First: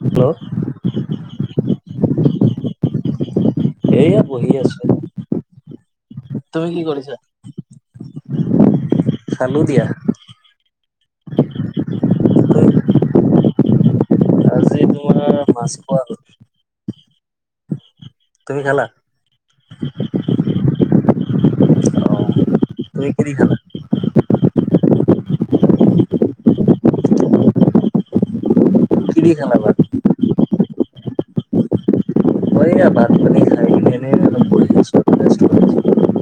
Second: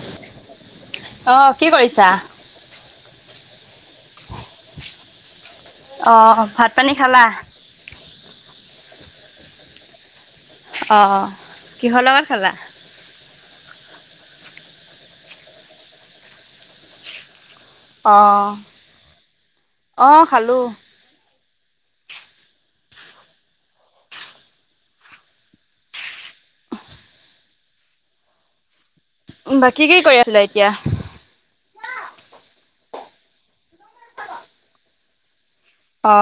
Hello অ', কি কৰিছা? এইয়া বহি আছো। অ, তুমি ভাত কি পানী কৰিছা? খালা? খালো দিয়া। অ, কিহৰ লগত খালা? তুমি- আজি তোমাৰ মাছ খোৱাল। অ-অ খালোঁ। [unintelligible] অ কি দি খালা ভাত? বাকী কি কৰি আছিলা এতিয়া? এইয়া ভাত-পানী খাই কেনে অলপ বহি আছোঁ। [unintelligible] অ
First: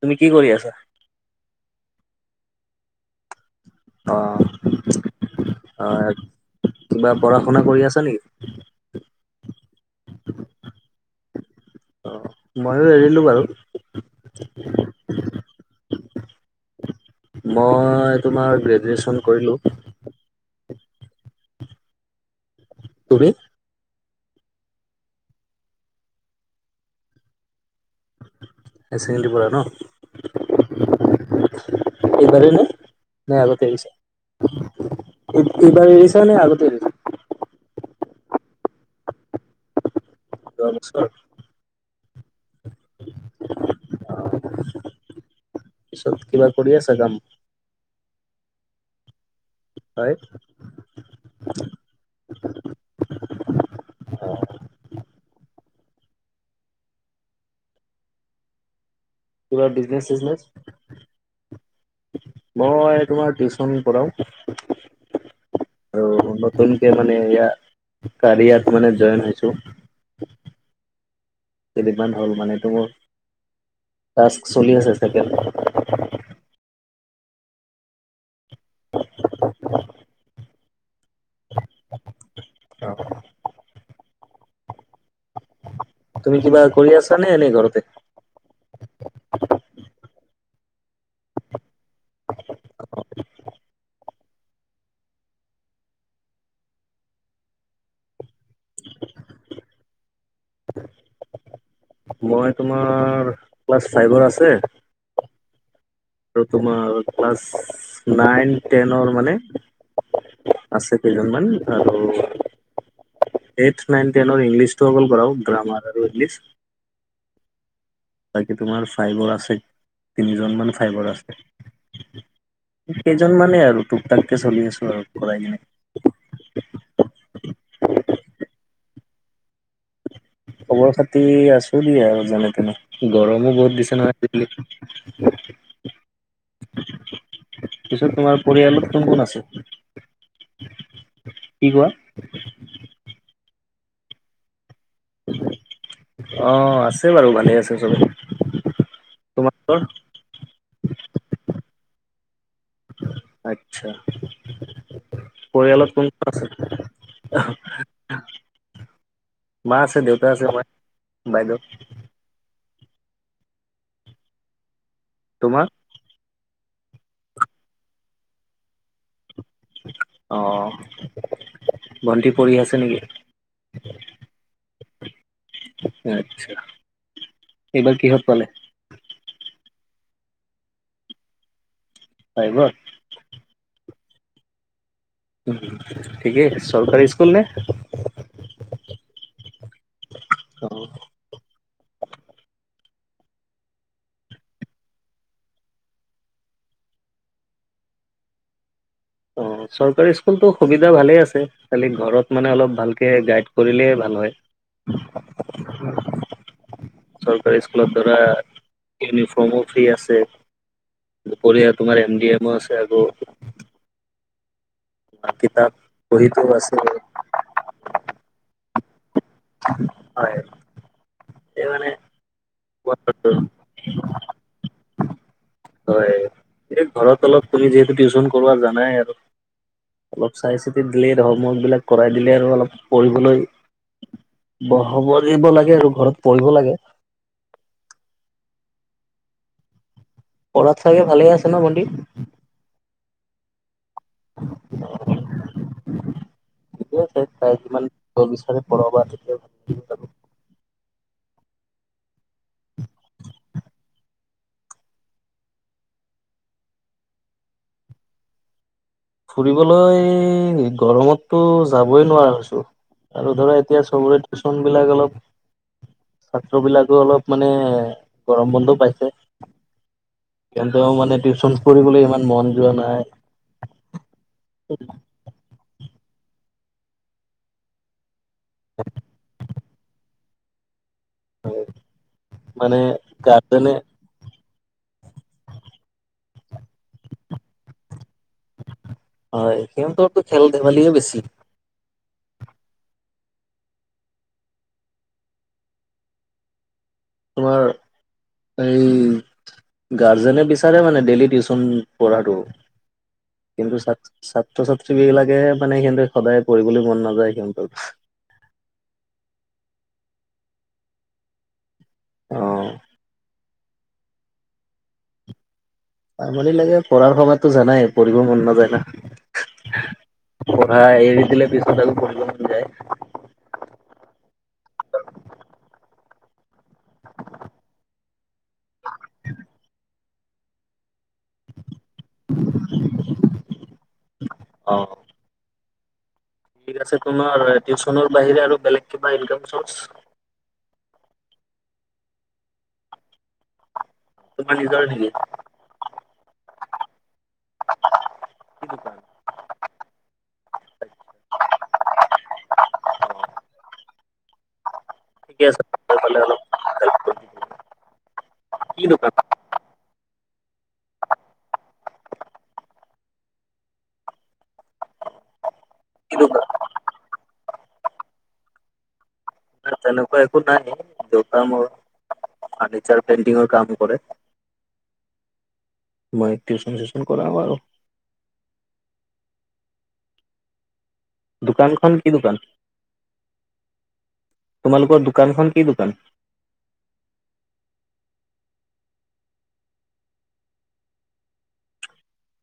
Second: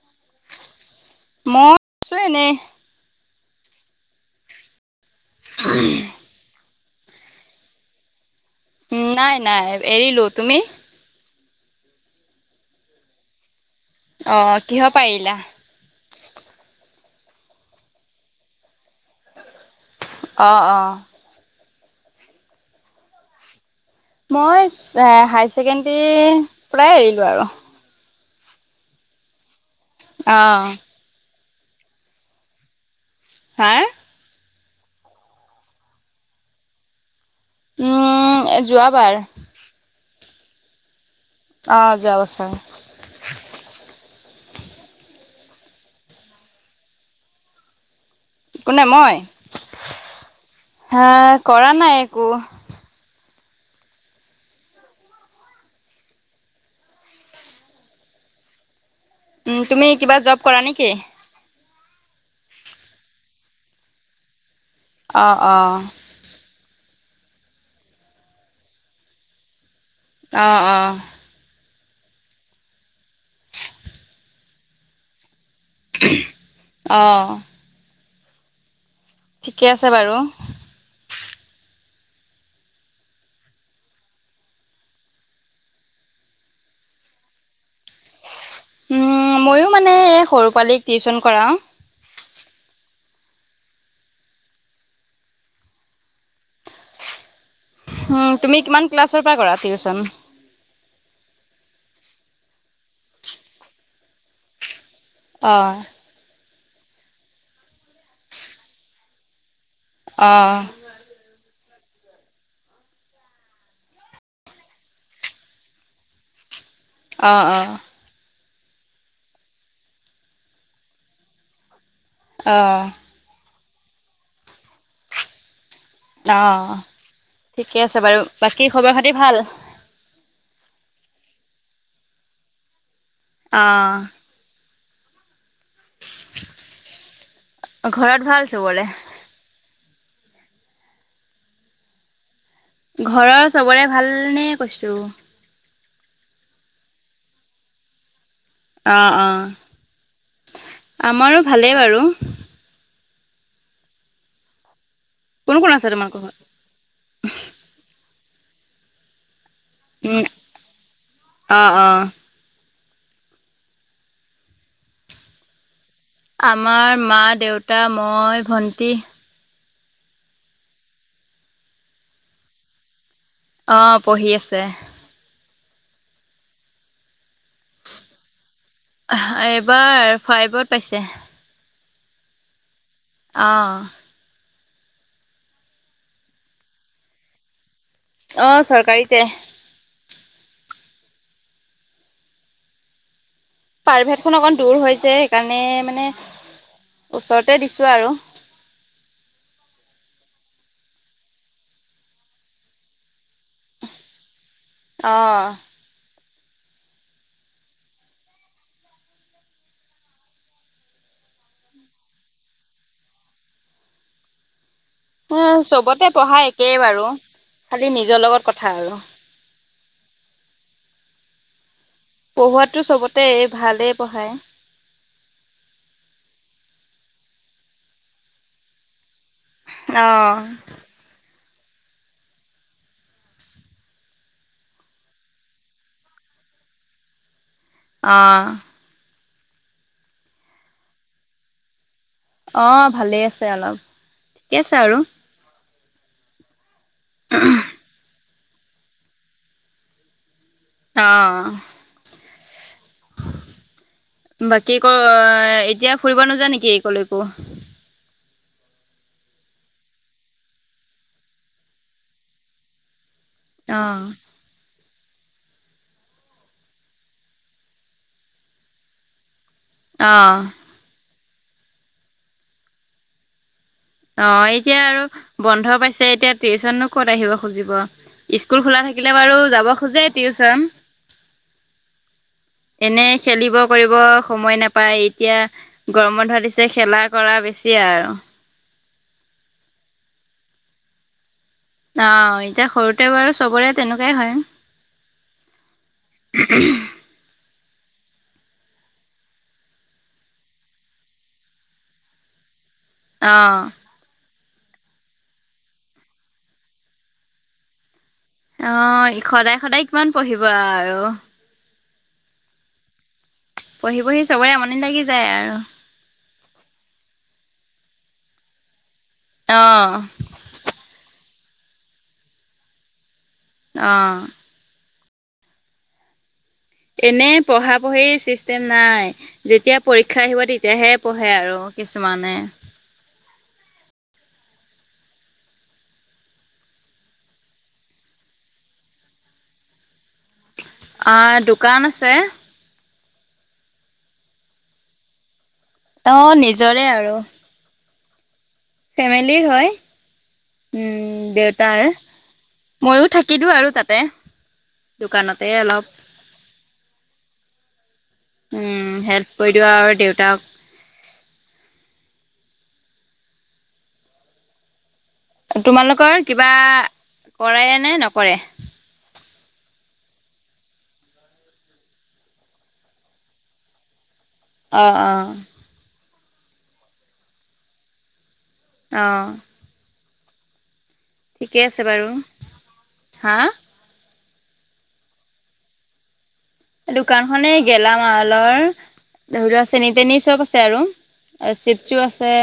তুমি কি কৰি আছা? মই আছো এনে। অ হয়, কিবা পঢ়া শুনা কৰি আছে নেকি? নাই-নাই এৰিলো, তুমি? মইয়ো এৰিলো বাৰু। অ কিহ পা এৰিলা মই তোমাৰ গ্ৰেজুৱেশ্যন কৰিলোঁ। অঁ অঁ তুমি? মই হাই ছেকেণ্ডৰীৰ পৰাই এৰিলোঁ আৰু। হাই ছেকেণ্ডাৰী পৰা ন? অ', এইবাৰেই না আগতে হাৰ? এৰিছা এইবাৰ এৰিছা নে আগতে এৰিছা উম যোৱাবাৰ। [unintelligible] অ', যোৱা বছৰ। পিছত কিবা কৰি আছ কাম কোনে মই হয়? হা কৰা নাই একো। আহ উম, কিবা তুমি বিজনেচ জব চিজনেচ কৰা নেকি? মই তোমাৰ টিউচন পঢ়াও। অঁ অঁ আৰু নতুনকে মানে ইয়া কেৰিয়াত মানে জইন হৈছো অ অ কেইদিনমান হ'ল মানে এইটো মোৰ টাক্স চলি আছে চাগে অঁ ঠিকে আছে বাৰু। অ তুমি কিবা কৰি আছা নে এনেই ঘৰতে উ ময়ো মানে এই সৰু পোৱালিক টিউচন কৰাও। উম তুমি কিমান ক্লাছৰ পৰা কৰা টিউচন মই তোমাৰ ক্লাছ ফাইভৰ আছে। অ তোমাৰ ক্লাচ নাইন টেনৰ মানে অ', আছে কেইজনমান আৰু এইত নাইন টেন ইংলিছটো অকল কৰা গ্ৰামাৰ আৰু ইংলিছ অঁ অঁ বাকী তোমাৰ ফাইবাৰ আছে তিনিজনমান ফাইবৰ আছে। অ', কেইজনমানে আৰু টুক -টাককে চলি আছো আৰু ঘৰাই কিনে অ ঠিকে আছে বাৰু বাকী খবৰ খাতি ভাল। খবৰ খাতি আছো দিয়ে আৰু যেনে তেনে গৰমো বহুত দিছে অ'। নহয় আজি কা। হয়। পিছত ঘৰত তোমাৰ ভাল চবৰে? পৰিয়ালত কোন কোন আছে? কি কোৱা? ঘৰৰ চবৰে ভালনে কৈছো? অ আছে বাৰু ভালে আছে চবে। অ তোমালোকৰ অ আমাৰো ভালেই বাৰু আচ্ছা কোন আছে পৰিয়ালত কোন তোমালোকৰ কোন ঘৰত? আছে? [inaudible] মা আছে উম, দেউতা আছে মই বাইদেউ। অ', অ'। তোমাৰ? আমাৰ মা দেউতা মই ভন্টি আহ ভণ্টি পৰি আছে নেকি? আহ পঢ়ি আছে। আচছা এইবাৰ কিহত পালে? এবাৰ ফাইভত পাইছে হয় গ আহঁ। ঠিকে চৰকাৰী স্কুল নে? অ চৰকাৰীতে অ প্ৰাৰভেটখন অকণ দূৰ হৈ য সেইকাৰণে মানে ওচৰতে দিছো আৰু অ চৰকাৰী স্কুলতো সুবিধা ভালে আছে খালি ঘৰত মানে অলপ ভালকে গাইড কৰিলে ভাল হয়। অ', চৰকাৰী স্কুলৰ দাৰা ইউনিফৰ্মো ফ্ৰী আছে। দুপৰীয়া তোমাৰ এম ডি এমও আছে আকৌ তোমাৰ হ কিতাপ চবতে বহীতো পঢ়া আছে একেই বাৰু খালি নিজৰ লগত কথা আৰু হয় এই মানে পঢ়োৱাতটো চবতে ভালেই পঢ়ায় হয় এই ঘৰত অলপ তুমি যিহেতু টিউচন কৰোৱা জানাই আৰু অলপ অ'। চাই চিতি দিলে হমৱৰ্কবলাক কৰাই দিলে আৰু অলপ পঢ়িবলৈ। ব হব দিব লাগে আৰু ঘৰত পঢ়িব লাগে। আহ পঢ়াৰ চাগে ভালে আছে ন ভন্টি অ ভালেই আছে অলপ ঠিকে আছে আৰু ঠিকে আছে তাই যিমান বিচাৰে পঢ়াবা তেতিয়া ভাল লাগ অ [inaudible] বাকী ক এতিয়া ফুৰিব নোযা নেকি এই কলৈকো ফুৰিবলৈ গৰমততটো যাবই নোৱাৰা হৈছো। আৰু ধৰা এতিয়া অ'। চবৰে টিউচন বিলাক অলপ ছাত্ৰ বিলাকো অলপ মানে গৰম বন্ধ পাইছে। অ', কিন্তু মানে টিউশচন পঢ়লৈ ইমান মন যোৱা নাই। অ এতিয়া আৰু বন্ধ পাইছে এতিয়া টিউশ্যননো ক'ত আহিব খুজিব স্কুল খোলা থাকিলে বাৰু যাব খোজে টিউচন মানে এনে খেলিব গাৰ্জেনে কৰিব সময় নাপায় এতিয়া গৰমত ধৰা দিছে খেলা কৰা বেছি আৰু হয় সিহঁতো খেল ধেমালিয়ে বেছি। আহ এতিয়া সৰুতে বাৰু চবৰে তেনেকুৱাই হয়। তোমাৰ এই গাৰ্জেনে বিচাৰে মানে ডেইলি টিউচন পঢ়াটো। অ কিন্তু ছাত্ৰ ছাত্ৰীব বিলাকে মানে সিহতে সদায় পঢ়িবলৈ মন নাযায় সিহঁতৰ আহ সদায় সদায় কিমান পঢ়িব আৰু আহ পঢ়ি পঢ়ি চবৰে আমনি লাগি যায় আৰু আমনি লাগে পঢ়াৰ সময়তো জানাই পঢ়িব মন নাযায় না। অ পঢ়া এৰি দিলে পিছত তাক পঢ়িব মন যায়। আহ এনে পঢ়া পঢ়ি চিষ্টেম নাই যেতিয়া পৰীক্ষা আহিব তেতিয়াহে পঢ়ে আৰু কিছমানে মানে অ ঠিক আছে তোমাৰ টিউচনৰ বাহিৰে আৰু বেলেগ কিবা ইনক চৰ্চ দোকান আছে। তোমাৰ নিজৰ ভিনি অ নিজৰে আৰু নেকি ফেমিলিৰ হয়। উম দেউতাৰ ময়ো থাকি দিওঁ আৰু তাতে ঠিকে দোকানতে আছে অলপ পালে অলপ হেল্প কৰি দিব কি উম দোকান হেল্প কৰি দওঁ আৰু দেউতাক। কি তোমালোকৰ দোকান? কিবা কৰে নে নকৰে? তেনেকুৱা একো নাই দেউতা মোৰ ফাৰ্নিচাৰ পেইণ্টিংৰ কাম কৰে। আহ আহ মই টিউশ্যন চিউশ্যন কৰাওঁ আৰু অ ঠিকে আছে দোকানখন বাৰু কি দোকান হা তোমালোকৰ দোকানখন কি দোকান? দোকান খনে গেলামালৰ ধৰি লোৱা চেনি তেনি চব আছে আৰু চিপচু আছে।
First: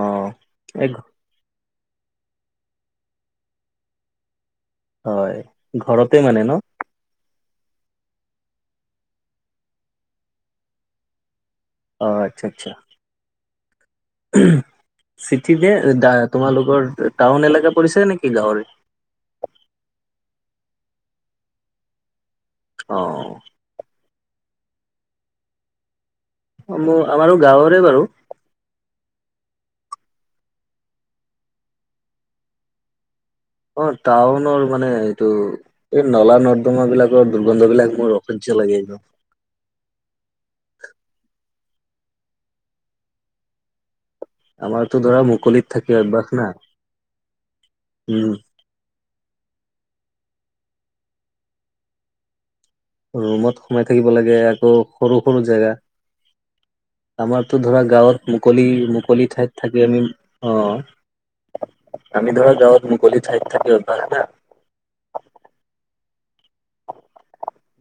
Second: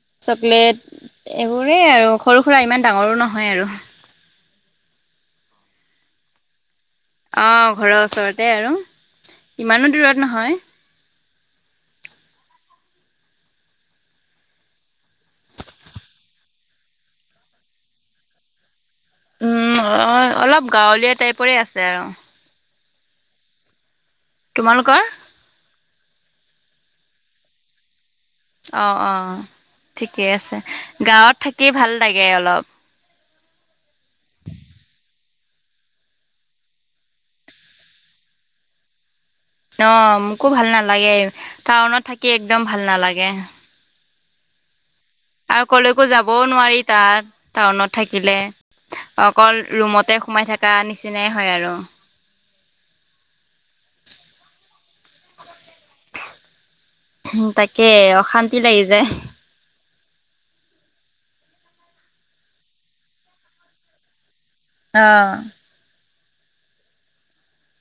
অ চকলেট এই এইবোৰেই আৰু সৰু সুৰা ইমান ডাঙৰো নহয় আৰু হয় ঘৰতে মানে ন অ ঘৰৰ ওচৰতে আৰু ইমানো দূৰত নহয়। আহ আচ্ছা আচ্ছা। চিটি যে তোমালোকৰ টাউন এলেকা পৰিছে নেকি গাঁৱৰ উম অ অলপ গাঁৱলীয়া টাইপৰে আছে আৰু অ তোমালোকৰ আমাৰো গাঁৱৰে বাৰু আহ আহ ঠিকে আছে গাঁৱত থাকি ভাল লাগে অলপ অঁ টাউনৰ মানে এইটো এই নলা নৰ্দমা বিলাকৰ দুৰ্গন্ধ বিলাক মোৰ অসয্য লাগিব। অ, মোকো ভাল নালাগে। টাউনত থাকি একদম ভাল নালাগে। আমাৰ আৰু কলেকো যাবও নোৱাৰি তাৰ টাউনত উম থাকিলে। অকল ৰুমতে সোমাই থকা নিচিনাই হয় আৰু ৰুমত সোমাই থাকিব লাগে আকৌ সৰু সৰু জেগা আমাৰতো ধৰা তাকে গাঁৱত অশান্তি মুকলি লাগি যায় মুকলি ঠাইত থাকি আমি অঁ আমি ধৰা গাওঁত মুকলি ঠাইত থাকি অভ্যাস না আহ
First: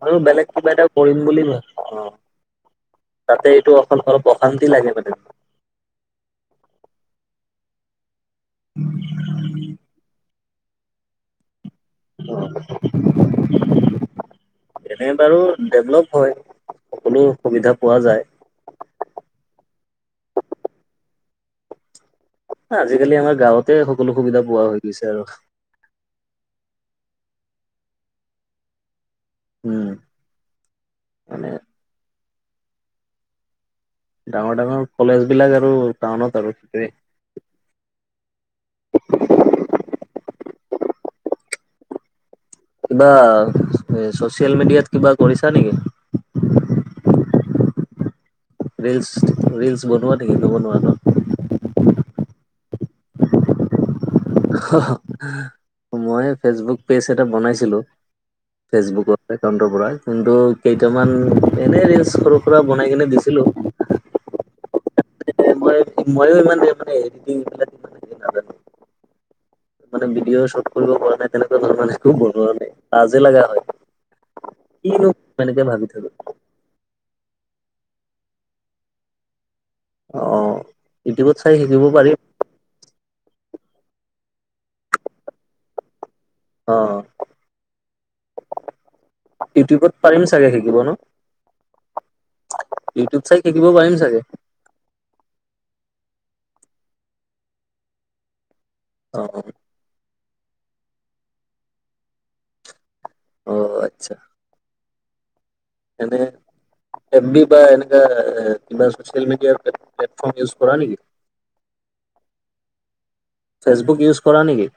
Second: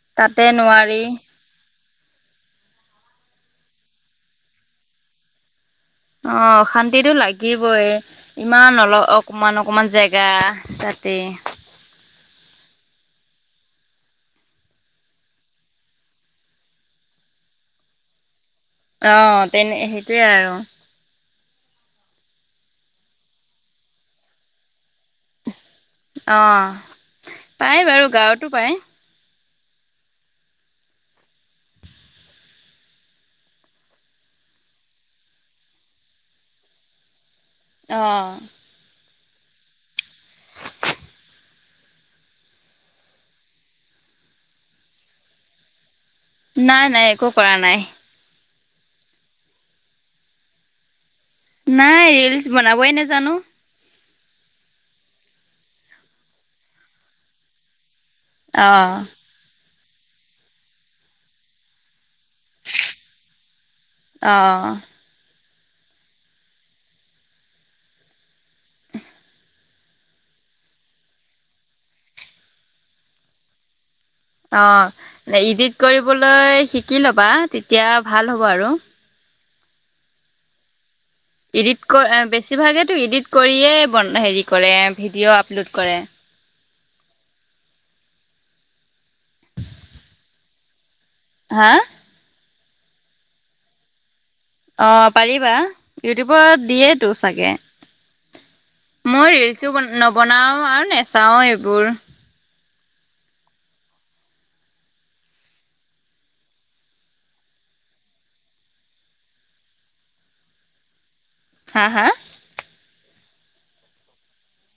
আৰু তাতে বেলেগ কিবা এটা নোৱাৰি। কৰিম বুলি ধৰ অঁ তাতে এইটো অকল অলপ অশান্তি লাগে মানে অঁ অশান্তিটো লাগিবই ইমান অল অকমান অকমান জেগা তাতে [inaudible] এনে বাৰু ডেভলপ হয় সকলো সুবিধা পোৱা যায় অঁ তেনে সেইটোৱেই আৰু আজিকালি আমাৰ গাঁৱতে সকলো সুবিধা পোৱা হৈ গৈছে আৰু অঁ পাই বাৰু গাঁৱতো পায় উম মানে ডাঙৰ ডাঙৰ কলেজ বিলাক আৰু টাউনত আৰু সেইটোৱে আহঁ [unintelligible] কিবা চচিয়েল মিডিয়াত কিবা কৰিছা নেকি? নাই, নাই একো কৰা নাই। ৰিলচ, ৰিলচ বনোৱা নেকি? নবনোৱা ন? নাই, ৰীলচ বনাবই নেজানো। মই ফেচবুক পেজ এটা বনাইছিলো। অ ফেচবুকৰ একাউন্টৰ পৰা কিন্তু কেইটামান এনে ৰীলছ সৰু-সুৰা বনাই কিনে দিছিলো। অ ম মইয়ো ইমান [unintelligible] নাজানো মানে ভিডিঅ' শ্বুট কৰিব পৰা নাই তেনেকুৱা ধৰণে। [unintelligible] লাজে লগা হয়। অ, কিনো এনেকে ইডিট ভাবি থাকো কৰিবলৈ শিকি ল'বা। তেতিয়া ভাল হ'ব আৰু। অ। ইউটিউবত চাই এডিট শিকিব কৰ পাৰিম বেছিভাগেটো ইডিট কৰিয়ে বন হেৰি কৰে ভিডিঅ' আপলোড কৰে। অ, ইউটিউবত পাৰিম চাগে শিকিব ন? হা? ইউটিউব চাই শিকিব পাৰিম চাগে? অ, পাৰিবা। ইউটিউবত দিয়েটো চাগে। মই অ', ৰিলচো নবনাওঁ আৰু নেচাওঁ এইবোৰ। অ, অ আচ্ছা। এনে এমবি বা এনেকা কিবা চচিয়েল মিডিয়াৰ প্লেটফৰ্ম ইউজ কৰা নেকি? হা হা? ফেচবুক ইউজ কৰা নেকি?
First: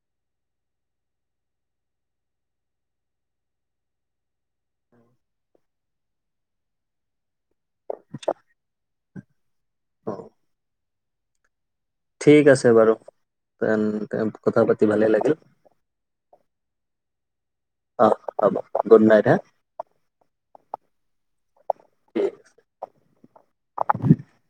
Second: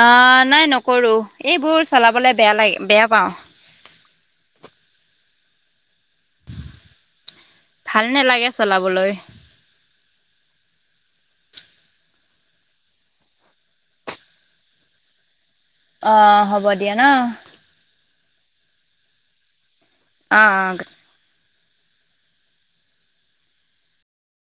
আ নাই নকৰো এইবোৰ চলাবলে বেয়া লাগে, বেয়া পাওঁ। উম। ভাল নালাগে চলাবলৈ। অ। ঠিক আছে বাৰু। তেন, তেন কথা পাতি ভালে লাগিল। অ, হ'ব দিয়া ন। অ, হ'ব গুড নাইট হা। আ আ। [unintelligible]